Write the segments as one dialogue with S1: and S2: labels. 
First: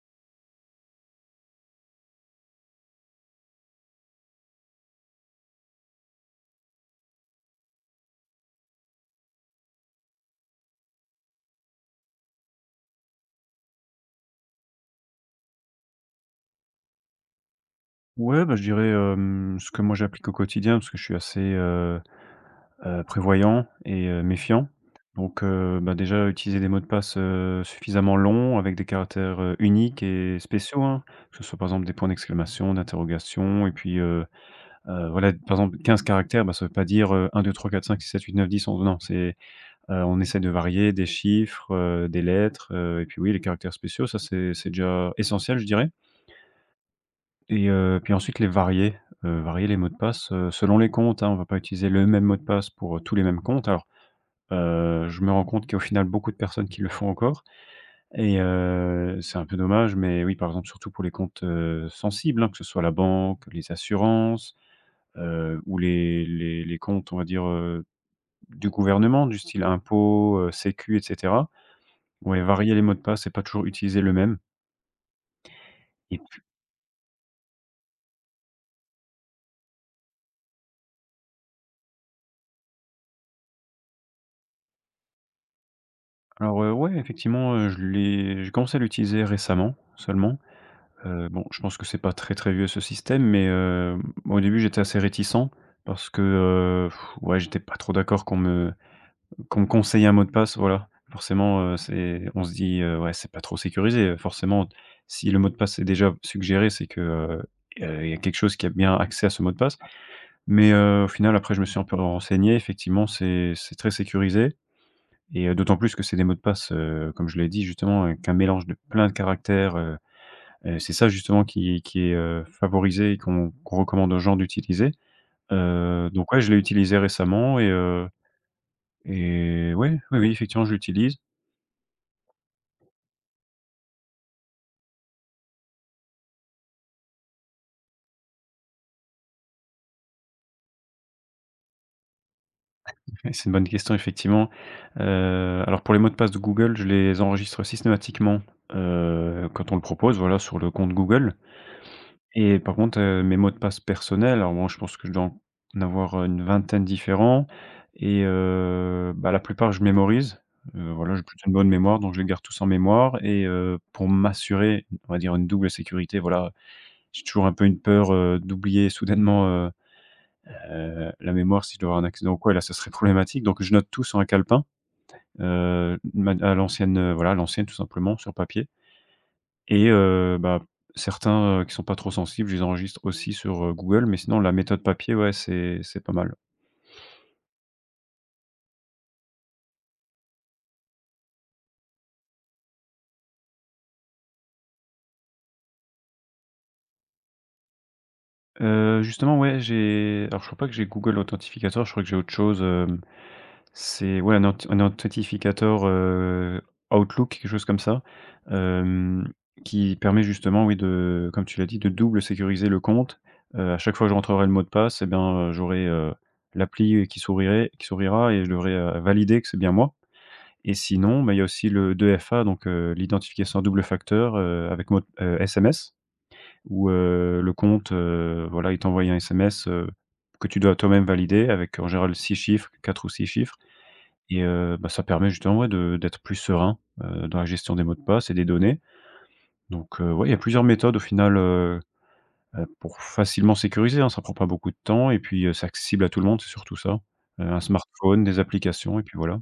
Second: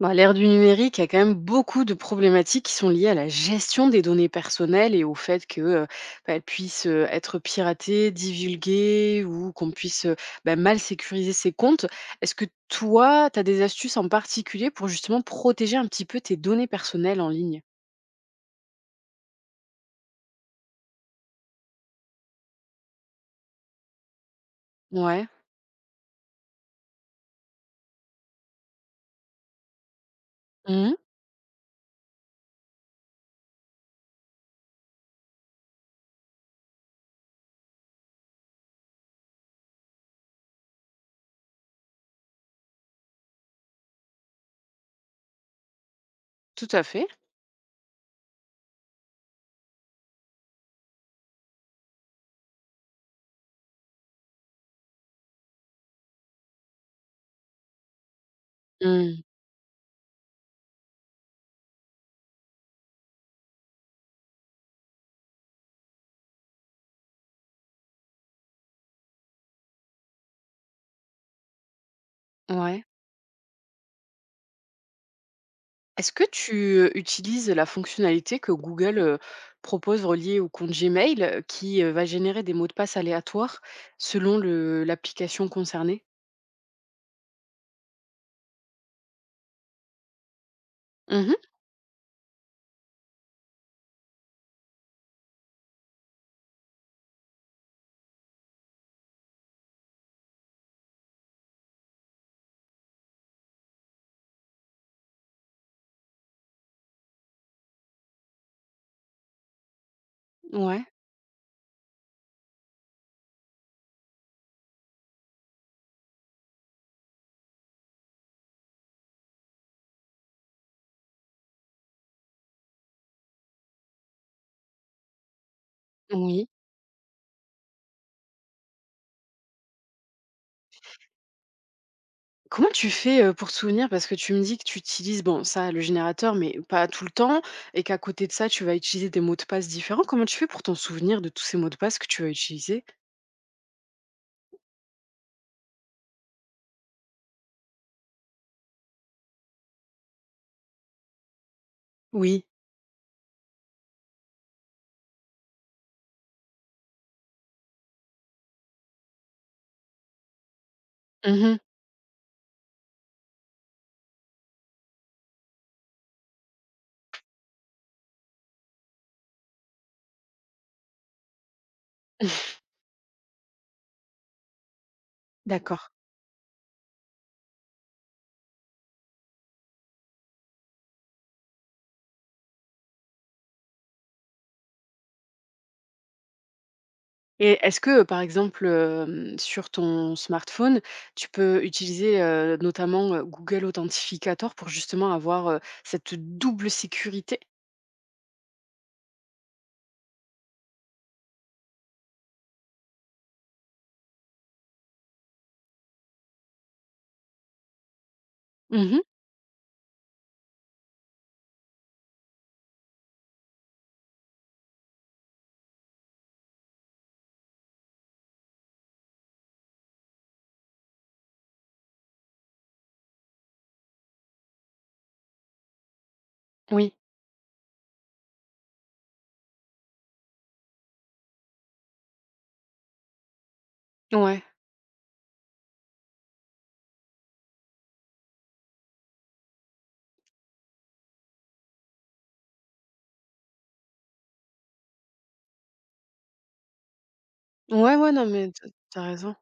S1: Bah, l'ère du numérique, il y a quand même beaucoup de problématiques qui sont liées à la gestion des données personnelles et au fait que bah, elles puissent être piratées, divulguées ou qu'on puisse bah, mal sécuriser ses comptes. Est-ce que toi, tu as des astuces en particulier pour justement protéger un petit peu tes données personnelles en ligne?
S2: Ouais, bah, je dirais, ce que moi j'applique au quotidien parce que je suis assez, prévoyant et méfiant.
S1: Ouais.
S2: Donc bah, déjà utiliser des mots de passe, suffisamment longs avec des caractères, uniques et spéciaux,
S1: Mhm.
S2: hein. Que ce soit par exemple des points d'exclamation, d'interrogation et puis, voilà, par exemple 15 caractères, bah, ça veut pas dire, 1-2-3-4-5-6-7-8-9-10, 11 non, c'est, on essaie de varier des chiffres, des lettres, et puis oui, les caractères spéciaux, ça c'est déjà essentiel, je dirais.
S1: Tout à fait.
S2: Et puis ensuite les varier, varier les mots de passe, selon les comptes, hein. On va pas utiliser le même mot de passe pour, tous les mêmes comptes. Alors, je me rends compte qu'au final beaucoup de personnes qui le font encore et
S1: Mhm.
S2: c'est un peu dommage, mais oui, par exemple, surtout pour les comptes, sensibles, hein, que ce soit la banque, les assurances, ou les comptes, on va dire, du gouvernement, du style impôts, sécu et cetera. Ouais, varier les
S1: Ouais.
S2: mots de passe et pas toujours utiliser le même
S1: Est-ce
S2: et
S1: que
S2: puis
S1: tu utilises la fonctionnalité que Google propose reliée au compte Gmail qui va générer des mots de passe aléatoires selon l'application concernée?
S2: alors, ouais, effectivement, je l'ai j'ai commencé à l'utiliser récemment seulement.
S1: Mhm,
S2: Bon, je pense que c'est pas très, très vieux ce système, mais au début, j'étais assez réticent parce que, ouais, j'étais pas trop d'accord qu'on me conseille un mot de passe, voilà. Forcément, c'est on se dit, «Ouais, c'est pas trop sécurisé». Forcément, si le mot de passe est déjà suggéré, c'est que, il y a quelque chose qui a bien accès à ce mot de passe. Mais
S1: ouais,
S2: au final, après, je me suis un peu renseigné. Effectivement, c'est très sécurisé et d'autant plus que c'est des mots de passe, comme je l'ai dit justement, avec un mélange de plein de caractères, et c'est ça justement qui est, favorisé et qu'on recommande aux gens d'utiliser. Donc ouais,
S1: oui.
S2: je l'ai utilisé récemment et ouais, oui, oui, effectivement, je l'utilise.
S1: Comment tu fais pour te souvenir? Parce que tu me dis que tu utilises, bon, ça, le générateur, mais pas tout le temps, et qu'à côté de ça, tu vas utiliser des mots de passe différents. Comment tu fais pour t'en souvenir de tous ces mots de passe que tu vas utiliser?
S2: C'est une bonne question effectivement. Alors pour les mots de passe de Google, je les enregistre systématiquement, quand on le propose, voilà, sur le compte Google.
S1: Oui.
S2: Et par contre, mes mots de passe personnels, alors moi, je pense que je dois en avoir, une vingtaine différents et bah, la plupart, je mémorise. Voilà, j'ai plutôt une
S1: Mhm.
S2: bonne mémoire, donc je les garde tous en mémoire et pour m'assurer, on va dire une double sécurité, voilà, j'ai toujours un peu une peur, d'oublier soudainement, la mémoire si je dois avoir un accident ou quoi et là, ça serait problématique, donc je note tout sur un calepin,
S1: D'accord.
S2: ma à l'ancienne, voilà, à l'ancienne tout simplement sur papier. Et bah, certains, qui sont pas trop sensibles, je les enregistre aussi sur, Google, mais sinon la méthode papier, ouais, c'est pas mal.
S1: Et est-ce que, par exemple, sur ton smartphone, tu peux utiliser, notamment, Google Authentificator pour justement avoir, cette double sécurité?
S2: Justement, ouais, j'ai alors je crois pas que j'ai Google Authentificator, je crois que j'ai autre chose, hem c'est ouais, un authentificateur, Outlook, quelque chose comme ça,
S1: Mhm.
S2: hem, qui permet justement, oui, de comme tu l'as dit, de double sécuriser le compte. À chaque fois que je rentrerai le mot de passe, et bien, j'aurai, l'appli qui sourira et je devrai, valider que c'est bien moi. Et sinon, bah, il y a aussi le 2FA, donc l'identification à double facteur, avec mot SMS où,
S1: Oui.
S2: le compte, voilà, il t'envoie un SMS, que tu dois toi-même valider avec en général 6 chiffres, 4 ou 6 chiffres. Et
S1: Ouais.
S2: bah, ça permet justement, ouais, de d'être plus serein, dans la gestion des mots de passe et des données. Donc ouais, il y a plusieurs méthodes au final, pour facilement sécuriser, hein. Ça prend pas beaucoup de temps et puis, c'est accessible à tout le monde, c'est surtout ça. Un
S1: Ouais, ouais,
S2: smartphone,
S1: non,
S2: des
S1: mais
S2: applications
S1: tu as
S2: et puis
S1: raison.
S2: voilà.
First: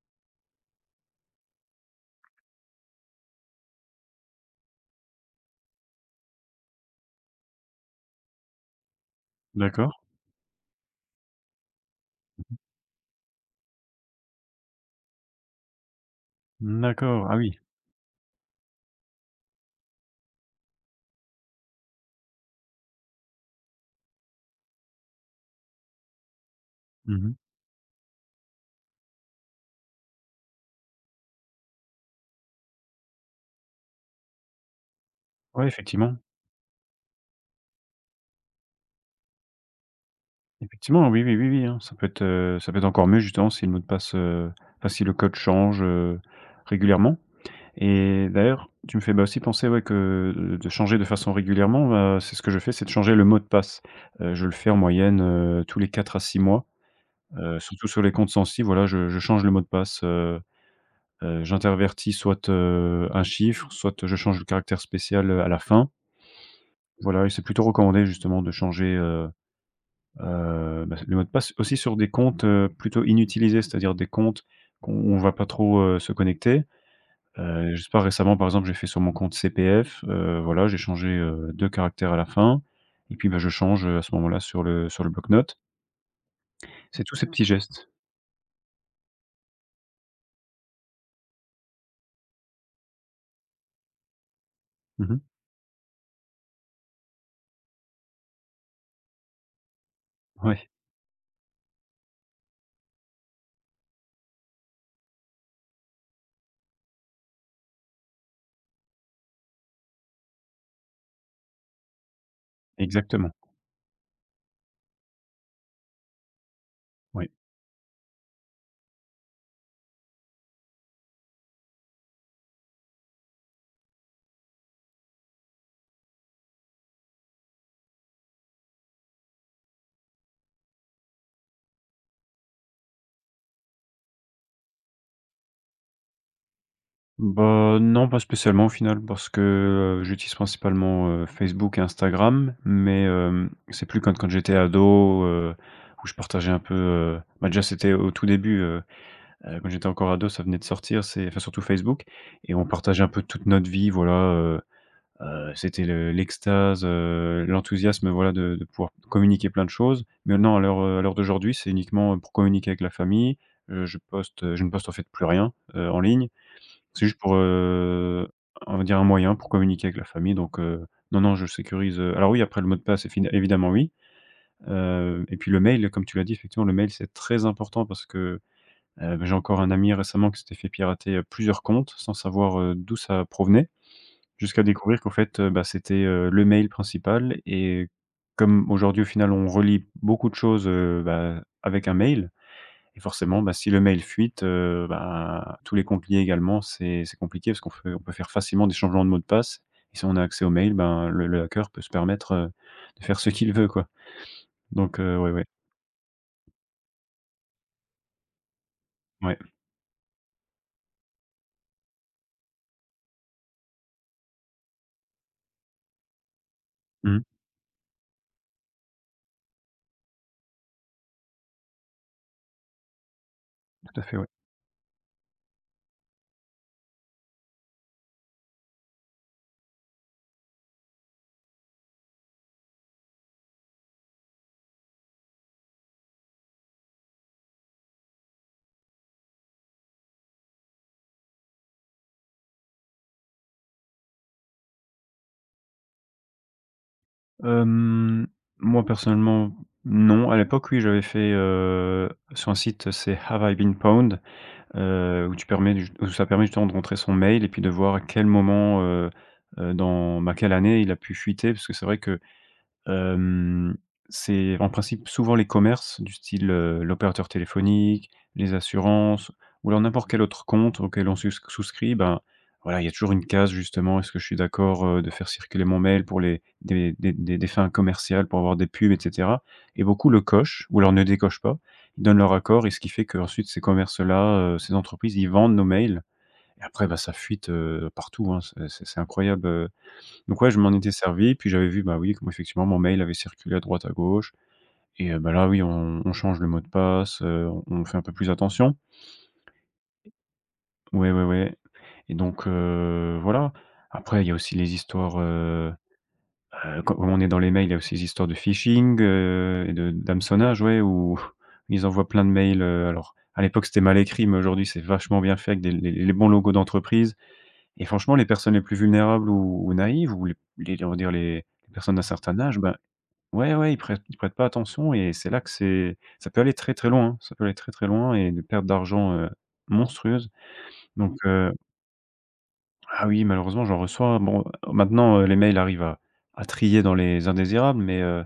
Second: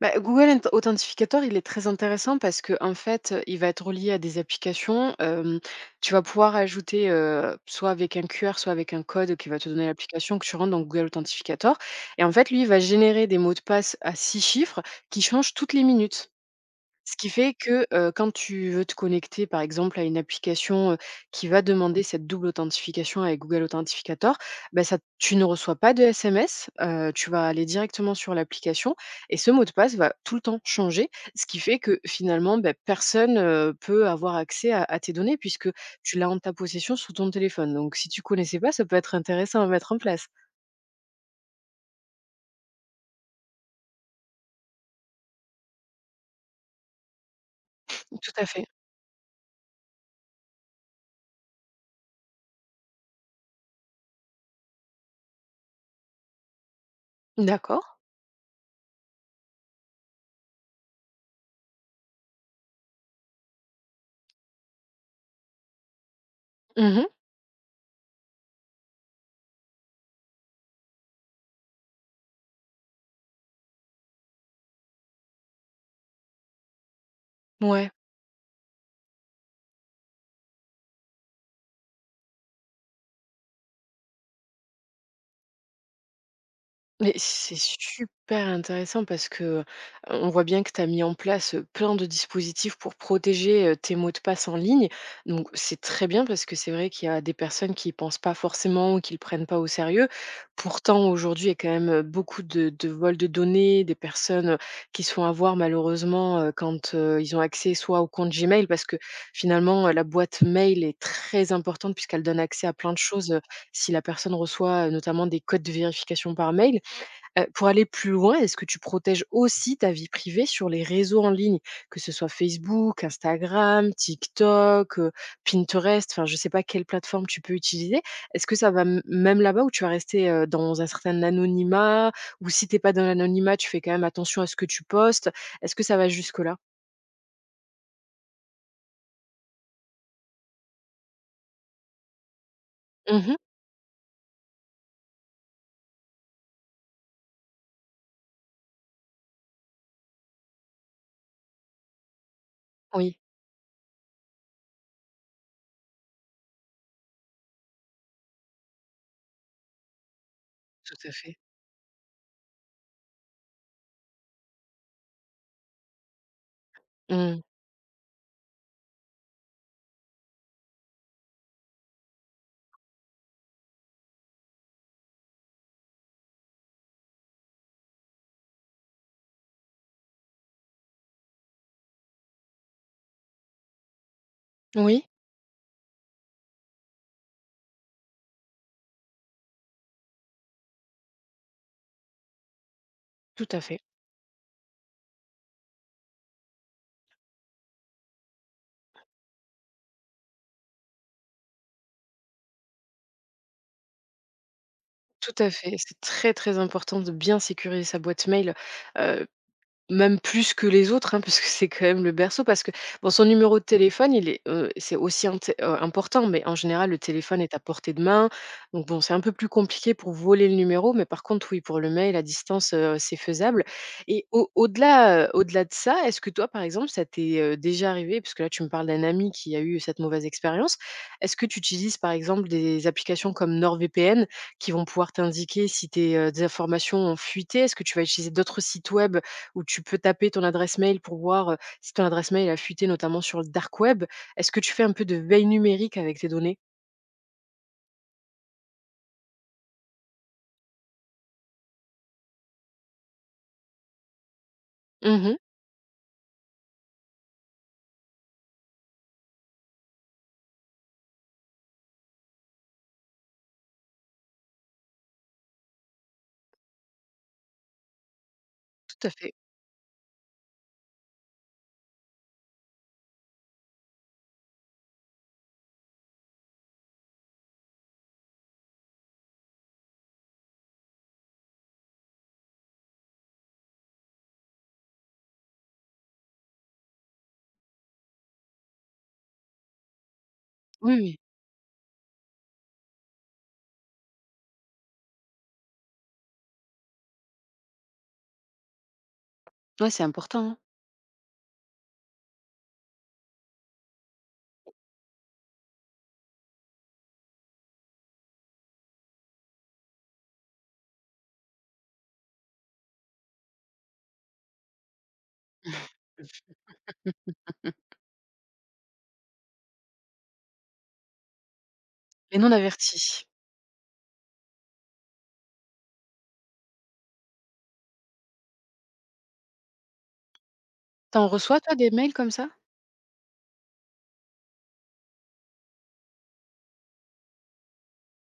S1: Bah, Google Authentificator, il est très intéressant parce que en fait, il va être relié à des applications. Tu vas pouvoir ajouter soit avec un QR, soit avec un code qui va te donner
S2: D'accord.
S1: l'application que tu rentres dans Google Authentificator. Et en fait, lui, il va générer des mots de passe à six chiffres qui changent toutes les minutes. Ce
S2: D'accord.
S1: qui
S2: Ah
S1: fait
S2: oui.
S1: que, quand tu veux te connecter, par exemple, à une application, qui va demander cette double authentification avec Google Authentificator, bah, ça tu ne reçois pas de SMS, tu
S2: Mmh.
S1: vas aller directement sur l'application et ce mot de passe va tout le temps changer. Ce qui fait que finalement, bah, personne, peut avoir accès à tes données
S2: Ouais,
S1: puisque
S2: effectivement.
S1: tu l'as en ta possession sur ton téléphone. Donc si tu connaissais pas, ça peut être intéressant à mettre en place.
S2: Effectivement, oui, oui, oui, oui, hein. Ça peut être encore mieux justement si le mot de passe, enfin si le code change, régulièrement. Et
S1: Tout à fait.
S2: d'ailleurs, tu me fais, bah, aussi penser, ouais, que de changer de façon régulièrement, bah, c'est ce que je fais, c'est de changer le mot de passe. Je le fais en moyenne, tous les 4 à 6 mois,
S1: D'accord.
S2: surtout sur les comptes sensibles, voilà, je change le mot de passe, j'intervertis soit, un chiffre, soit je change le caractère spécial, à la fin.
S1: Mmh.
S2: Voilà et c'est plutôt recommandé justement de changer, bah, le mot de passe aussi sur des comptes, plutôt inutilisés, c'est-à-dire des comptes qu'on où on ne va pas trop, se connecter. Je sais
S1: Ouais.
S2: pas, récemment, par exemple, j'ai fait sur mon compte CPF, voilà, j'ai changé, 2 caractères à la fin et puis, bah, je change, à ce moment-là sur le bloc-notes. C'est
S1: Mais
S2: tous ces petits
S1: c'est
S2: gestes.
S1: super intéressant parce que, on voit bien que tu as mis en place, plein de dispositifs pour protéger, tes mots de passe en ligne.
S2: Mmh.
S1: Donc c'est très bien parce que c'est vrai qu'il y a des personnes qui y pensent pas forcément ou qui le prennent pas au sérieux.
S2: Ouais,
S1: Pourtant, aujourd'hui, il y a quand même, beaucoup de vols de données, des personnes, qui se font avoir malheureusement, quand, ils ont accès soit au compte Gmail parce que finalement, la boîte mail est très importante puisqu'elle donne accès à plein de choses,
S2: exactement,
S1: si la personne reçoit, notamment des codes de vérification par mail.
S2: oui.
S1: Pour aller plus loin, est-ce que tu protèges aussi ta vie privée sur les réseaux en ligne? Que ce soit Facebook, Instagram, TikTok, Pinterest, enfin je ne sais pas quelle plateforme tu peux utiliser. Est-ce que ça va m même là-bas où tu vas rester, dans un certain anonymat? Ou si tu es pas dans l'anonymat, tu fais quand même attention à ce que tu postes? Est-ce que ça va jusque-là?
S2: Bah, non, pas spécialement au final parce que, j'utilise principalement, Facebook et Instagram, mais,
S1: Mmh.
S2: c'est plus quand j'étais ado, où je partageais un peu, bah, déjà, c'était au tout début, quand j'étais encore ado, ça venait de sortir, c'est enfin, surtout Facebook et on partageait un
S1: Oui,
S2: peu toute notre vie, voilà, c'était le l'extase, l'enthousiasme, voilà, de pouvoir communiquer plein de choses. Maintenant
S1: tout
S2: à
S1: à
S2: l'heure
S1: fait.
S2: d'aujourd'hui, c'est uniquement pour communiquer avec la famille. Je poste, je ne poste en fait plus rien, en ligne. C'est juste pour,
S1: Mmh.
S2: on va dire un moyen pour communiquer avec la famille donc non, non, je sécurise, alors oui, après le mot de passe, évidemment oui. Et puis le mail, comme tu l'as dit, effectivement, le mail, c'est très important parce que, bah, j'ai encore un ami récemment qui s'était fait pirater, plusieurs comptes sans savoir, d'où ça provenait. Jusqu'à découvrir
S1: Oui,
S2: qu'en fait, bah, c'était, le mail principal et comme aujourd'hui, au final, on relie beaucoup de choses, bah, avec un mail et forcément,
S1: tout
S2: bah,
S1: à
S2: si le
S1: fait,
S2: mail fuite, bah, tous les comptes liés également, c'est compliqué parce qu'on fait on peut faire facilement des changements de mot de passe et si on a accès au mail, ben, le hacker peut se permettre, de faire ce qu'il veut, quoi. Donc ouais,
S1: tout
S2: ouais,
S1: à fait. C'est très, très important de bien sécuriser sa boîte mail, heu
S2: ouais.
S1: Même plus que les autres, hein, parce que c'est quand même le berceau, parce que bon, son numéro de téléphone, il est, c'est aussi inté important, mais en général, le
S2: Mmh.
S1: téléphone est à portée de main. Donc bon, c'est un peu plus compliqué pour voler le numéro, mais par contre, oui, pour le mail à distance, c'est faisable.
S2: Tout à fait, ouais.
S1: Et au-delà de ça, est-ce que toi, par exemple, ça t'est, déjà arrivé? Parce que là, tu me parles d'un ami qui a eu cette mauvaise expérience. Est-ce que tu utilises, par exemple, des applications comme NordVPN qui vont pouvoir t'indiquer si tes, des informations ont fuité? Est-ce que tu vas utiliser d'autres sites web, où tu peux taper ton adresse mail pour voir, si ton adresse mail a fuité notamment sur le dark web. Est-ce que tu fais un peu de veille numérique avec tes données?
S2: Hem, moi, personnellement, non. À l'époque, oui, j'avais fait, sur un site, c'est Have I Been Pwned où
S1: Mmh,
S2: tu permets du où ça permet justement de rentrer son mail et puis de voir à quel moment, dans bah, quelle année il a pu fuiter. Parce que c'est vrai que Hem, c'est en principe souvent les commerces du style, l'opérateur téléphonique, les
S1: tout à
S2: assurances
S1: fait.
S2: ou alors n'importe quel autre compte auquel on sus souscrit, ben, voilà, il y a toujours une case justement: «Est-ce que je suis d'accord, de faire circuler mon mail pour les des fins commerciales, pour avoir des pubs ?» et cetera et beaucoup le cochent ou alors ne décochent pas. Ils donnent leur accord et ce qui fait que ensuite ces commerces-là, ces entreprises, ils vendent nos mails et après, bah, ça fuite, partout, hein. C'est incroyable, donc ouais, je m'en étais
S1: Oui, oui.
S2: servi, puis j'avais vu, bah, oui, comment effectivement mon mail avait circulé à droite, à gauche et bah, là, oui, on change le mot de passe, on fait un peu plus attention.
S1: Ouais, c'est important, hein.
S2: Ouais, ouais, ouais et donc voilà. Après, il y a aussi les histoires, quand on est dans les mails, il y a aussi les histoires de phishing, et de d'hameçonnage, ouais, où ils envoient plein de mails, alors à l'époque, c'était mal écrit, mais aujourd'hui, c'est vachement bien fait avec des les bons logos d'entreprise
S1: Mmh.
S2: et franchement, les personnes les plus vulnérables ou naïves ou les on va dire les personnes d'un
S1: Et
S2: certain
S1: non
S2: âge, bah.
S1: avertis.
S2: Ouais, ouais, ils prêtent pas attention et c'est là que c'est ça peut aller très, très loin, hein. Ça peut aller très, très loin et des pertes d'argent, monstrueuses. Donc,
S1: T'en
S2: Mmh.
S1: reçois toi des mails comme ça?
S2: Ah oui, malheureusement, j'en reçois. Bon, maintenant, les mails arrivent à trier dans les indésirables, mais,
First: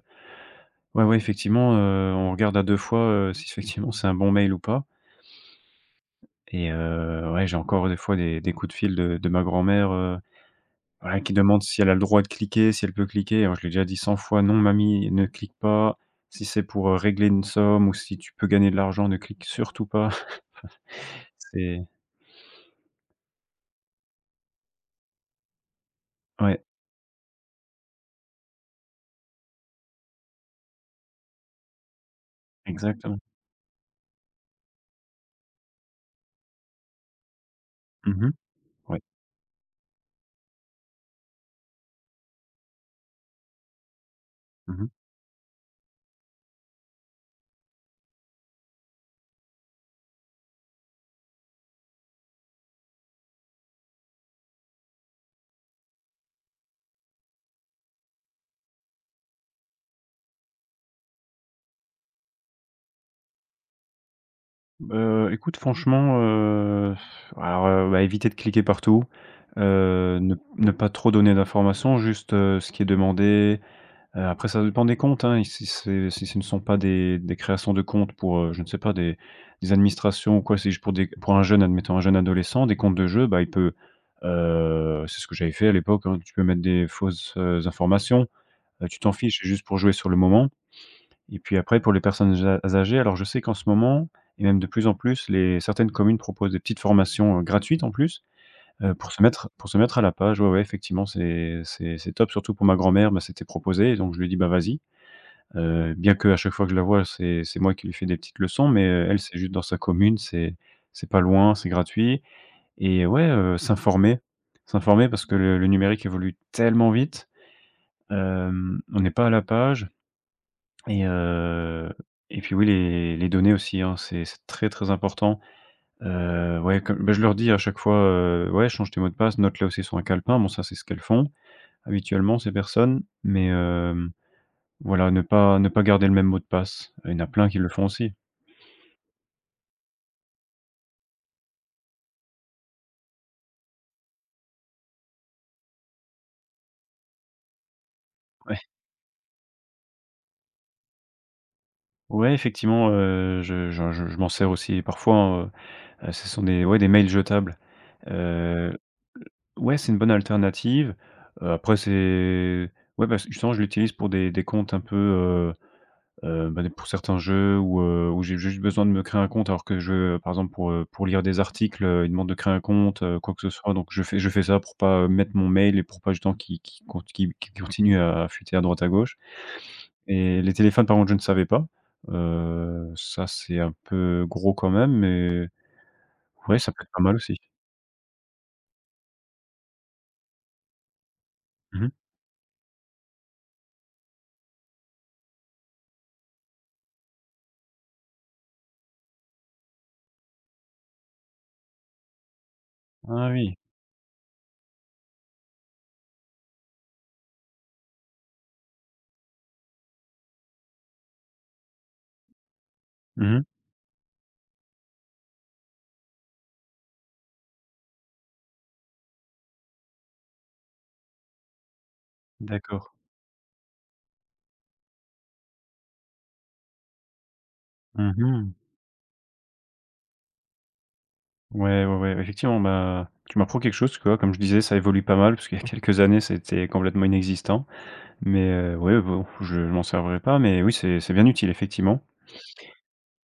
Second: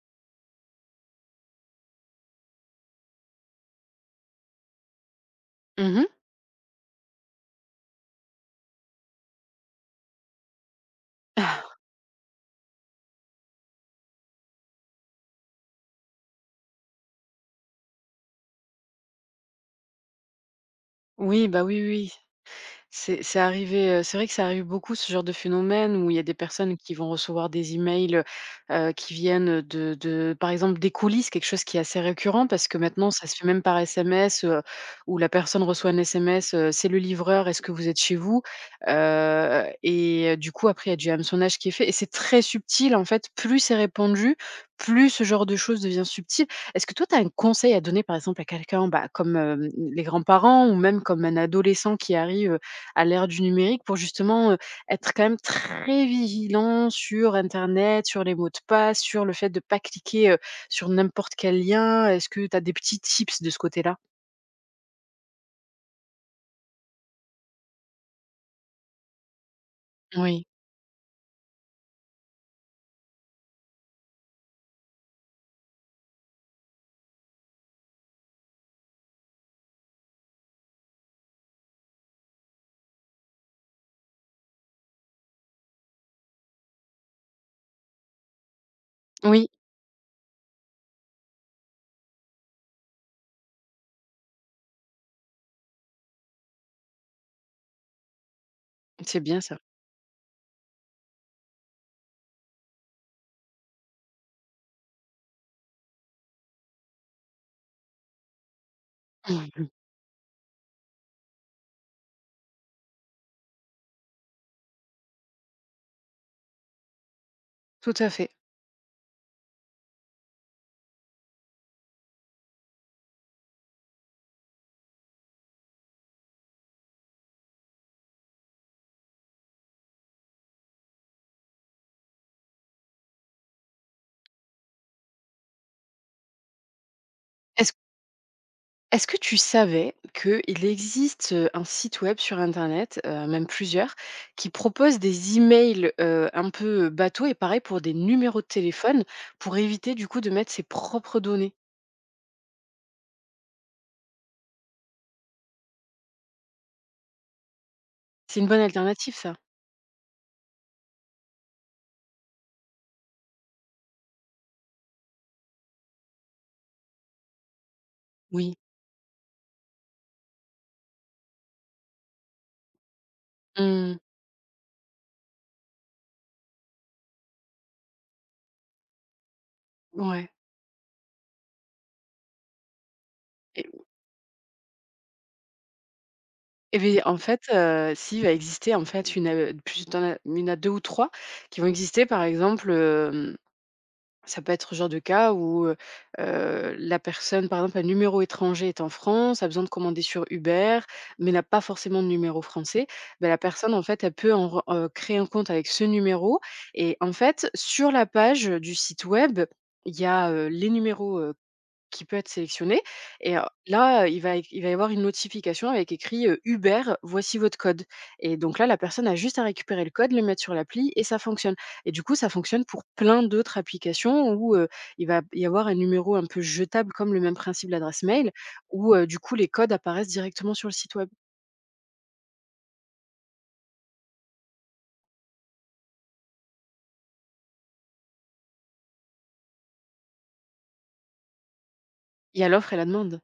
S2: ouais, ouais, effectivement, on regarde à 2 fois, si effectivement c'est un bon mail ou pas.
S1: Mmh mh.
S2: Et ouais, j'ai encore des fois des coups de fil de ma grand-mère, ouais, qui demande si elle a le droit de cliquer, si elle peut cliquer. Alors je lui ai déjà dit 100 fois: «Non mamie, ne clique pas. Si c'est pour, régler une somme ou si tu peux gagner de l'argent, ne clique surtout pas».
S1: Oui, bah, oui,
S2: C'est
S1: oui. C'est arrivé, c'est vrai que ça arrive beaucoup ce genre de phénomène où il y a des
S2: ouais,
S1: personnes qui vont recevoir des emails, qui viennent, de par exemple des coulisses, quelque chose qui est assez récurrent parce que maintenant
S2: exactement.
S1: ça se fait même par SMS, où la personne reçoit un SMS: «C'est le livreur, est-ce que vous êtes chez
S2: Mmh.
S1: vous?»
S2: Ouais.
S1: Et du coup après il y a du hameçonnage qui est fait et c'est très subtil en fait. Plus c'est répandu,
S2: Mmh mh.
S1: plus ce genre de chose devient subtil. Est-ce que toi tu as un conseil à donner par exemple à quelqu'un, bah, comme, les grands-parents ou même comme un adolescent qui arrive, à l'ère du numérique pour justement, être quand même très vigilant sur internet, sur les mots de passe, sur le fait de ne pas cliquer, sur n'importe quel lien. Est-ce que tu as des petits tips de ce côté-là?
S2: Bah, écoute franchement, alors, bah, éviter de cliquer partout, ne
S1: Oui,
S2: ne pas trop donner d'informations, juste, ce qui est demandé. Après ça dépend des comptes, hein, et si c'est si ce ne sont pas des créations de comptes pour, je ne sais pas, des administrations ou quoi, c'est juste pour des pour un jeune, admettons, un jeune adolescent, des comptes de jeux, bah, il peut, c'est ce que j'avais fait à l'époque, hein, tu peux mettre des fausses, informations, tu t'en fiches,
S1: oui,
S2: c'est juste pour jouer sur le moment. Et puis après pour les personnes ja âgées, alors je sais qu'en ce moment et même de plus en plus, les certaines communes proposent des petites formations, gratuites en plus,
S1: c'est bien ça.
S2: pour se mettre à la page. Ouais, ouais, effectivement, c'est c'est top, surtout pour ma grand-mère, bah, c'était proposé donc je lui ai dit: «Bah, vas-y». Bien qu'à chaque fois que je la vois, c'est moi qui lui fais des petites leçons, mais elle, c'est juste dans
S1: Mhm.
S2: sa commune, c'est pas loin, c'est gratuit et ouais, s'informer. S'informer parce que le numérique évolue tellement vite,
S1: Tout à fait.
S2: on n'est pas à la page et heu et puis oui, les données aussi, hein, c'est très, très important. Ouais, comme bah, je leur dis à chaque fois, «Ouais, change tes mots de passe, note-les aussi sur un calepin». Bon, ça, c'est ce qu'elles font habituellement, ces personnes, mais voilà, ne pas garder le même mot de passe. Il y en a plein qui le
S1: Est-ce
S2: font aussi.
S1: Est-ce que tu savais qu'il existe, un site web sur internet, même plusieurs, qui propose des emails, un peu, bateaux et pareil pour des numéros de
S2: Ouais.
S1: téléphone pour éviter du coup de mettre ses propres données?
S2: Ouais, effectivement, je m'en sers aussi parfois, hein, ce sont des ouais, des mails jetables,
S1: C'est une bonne
S2: heu,
S1: alternative ça.
S2: ouais, c'est une bonne alternative, après c'est ouais, bah, justement, je l'utilise pour des comptes un peu, bah, pour certains jeux où, où j'ai
S1: Oui.
S2: juste besoin de me créer un compte alors que je par exemple pour lire des articles, ils demandent de créer un compte, quoi que ce soit, donc
S1: Mmh.
S2: je fais ça pour pas, mettre mon mail et pour pas justement qu'il continue à fuiter à droite à gauche.
S1: Ouais
S2: Et les téléphones, par contre, je ne savais pas. Ça, c'est
S1: et
S2: un peu gros quand même, mais ouais, ça
S1: et
S2: peut être pas
S1: beh,
S2: mal
S1: en
S2: aussi.
S1: fait, si, il va exister, en fait, une, plus tu en as il y en a 2 ou 3, qui vont
S2: Mmh mh.
S1: exister. Par exemple, ça peut être le genre de cas où, la personne, par exemple, un numéro étranger est en France, a besoin de commander sur Uber, mais n'a pas forcément de numéro français. Bah,
S2: Ah
S1: la
S2: oui.
S1: personne, en fait, elle peut en re créer un compte avec ce numéro et en fait, sur la page, du site web, il y a, les numéros, qui peut être sélectionné et
S2: Mmh mh.
S1: là, il va y avoir une notification avec écrit: «Uber, voici votre code» et donc là, la personne a juste à récupérer le code, le mettre sur l'appli et ça fonctionne et du coup, ça fonctionne
S2: D'accord.
S1: pour plein d'autres applications où, il va y avoir un numéro un peu jetable comme le même principe de l'adresse
S2: Mmh
S1: mail
S2: mh.
S1: où, du coup, les codes apparaissent directement sur le site web.
S2: Ouais, ouais, ouais, effectivement, bah, tu m'apprends quelque chose, tu vois? Comme je disais, ça évolue pas mal parce qu'il y a quelques années, c'était complètement inexistant. Mais ouais, bon, je m'en servirais pas, mais oui, c'est bien utile, effectivement.
S1: Il y a l'offre et la demande.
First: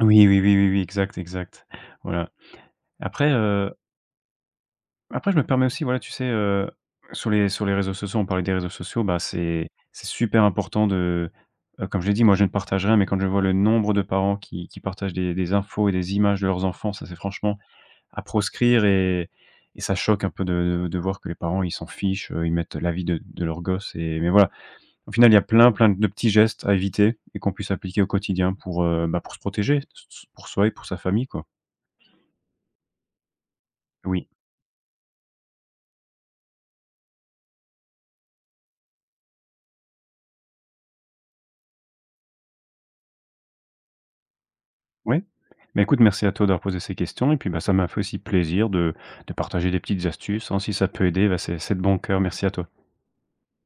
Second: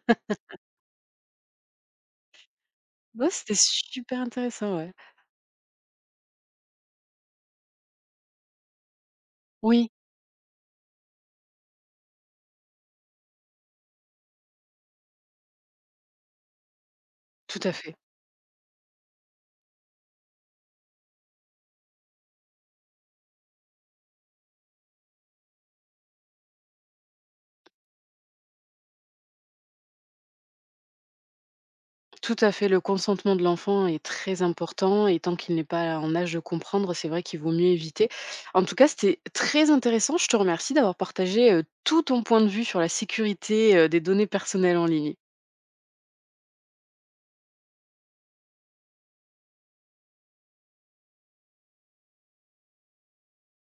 S2: Oui, oui, oui, oui, oui, exact, exact. Voilà.
S1: Ouais,
S2: Après,
S1: c'était
S2: heu
S1: super intéressant, ouais.
S2: Après, je me permets aussi, voilà, tu sais, sur les réseaux sociaux, on parlait des réseaux sociaux, bah,
S1: Oui,
S2: c'est super important de, comme je l'ai dit, moi, je ne partage rien, mais quand je vois le nombre de parents qui partagent des infos et des images de leurs enfants, ça, c'est franchement
S1: tout à fait.
S2: à proscrire et ça choque un peu de de voir que les parents, ils s'en fichent, ils mettent la vie de leur gosse et mais voilà. Au final, il y a plein, plein de petits gestes à éviter et qu'on puisse appliquer au quotidien pour, bah, pour se protéger, s pour soi et pour sa famille, quoi.
S1: Tout à fait, le consentement de l'enfant est
S2: Oui.
S1: très important et tant qu'il n'est pas en âge de comprendre, c'est vrai qu'il vaut mieux éviter. En tout cas, c'était très intéressant. Je te remercie d'avoir partagé tout ton point de vue sur la sécurité des données personnelles en ligne.
S2: Oui. Mais écoute, merci à toi d'avoir posé ces questions et puis, bah, ça m'a fait aussi plaisir de partager des petites astuces, hein. Si ça peut aider, bah, c'est de bon cœur. Merci à toi.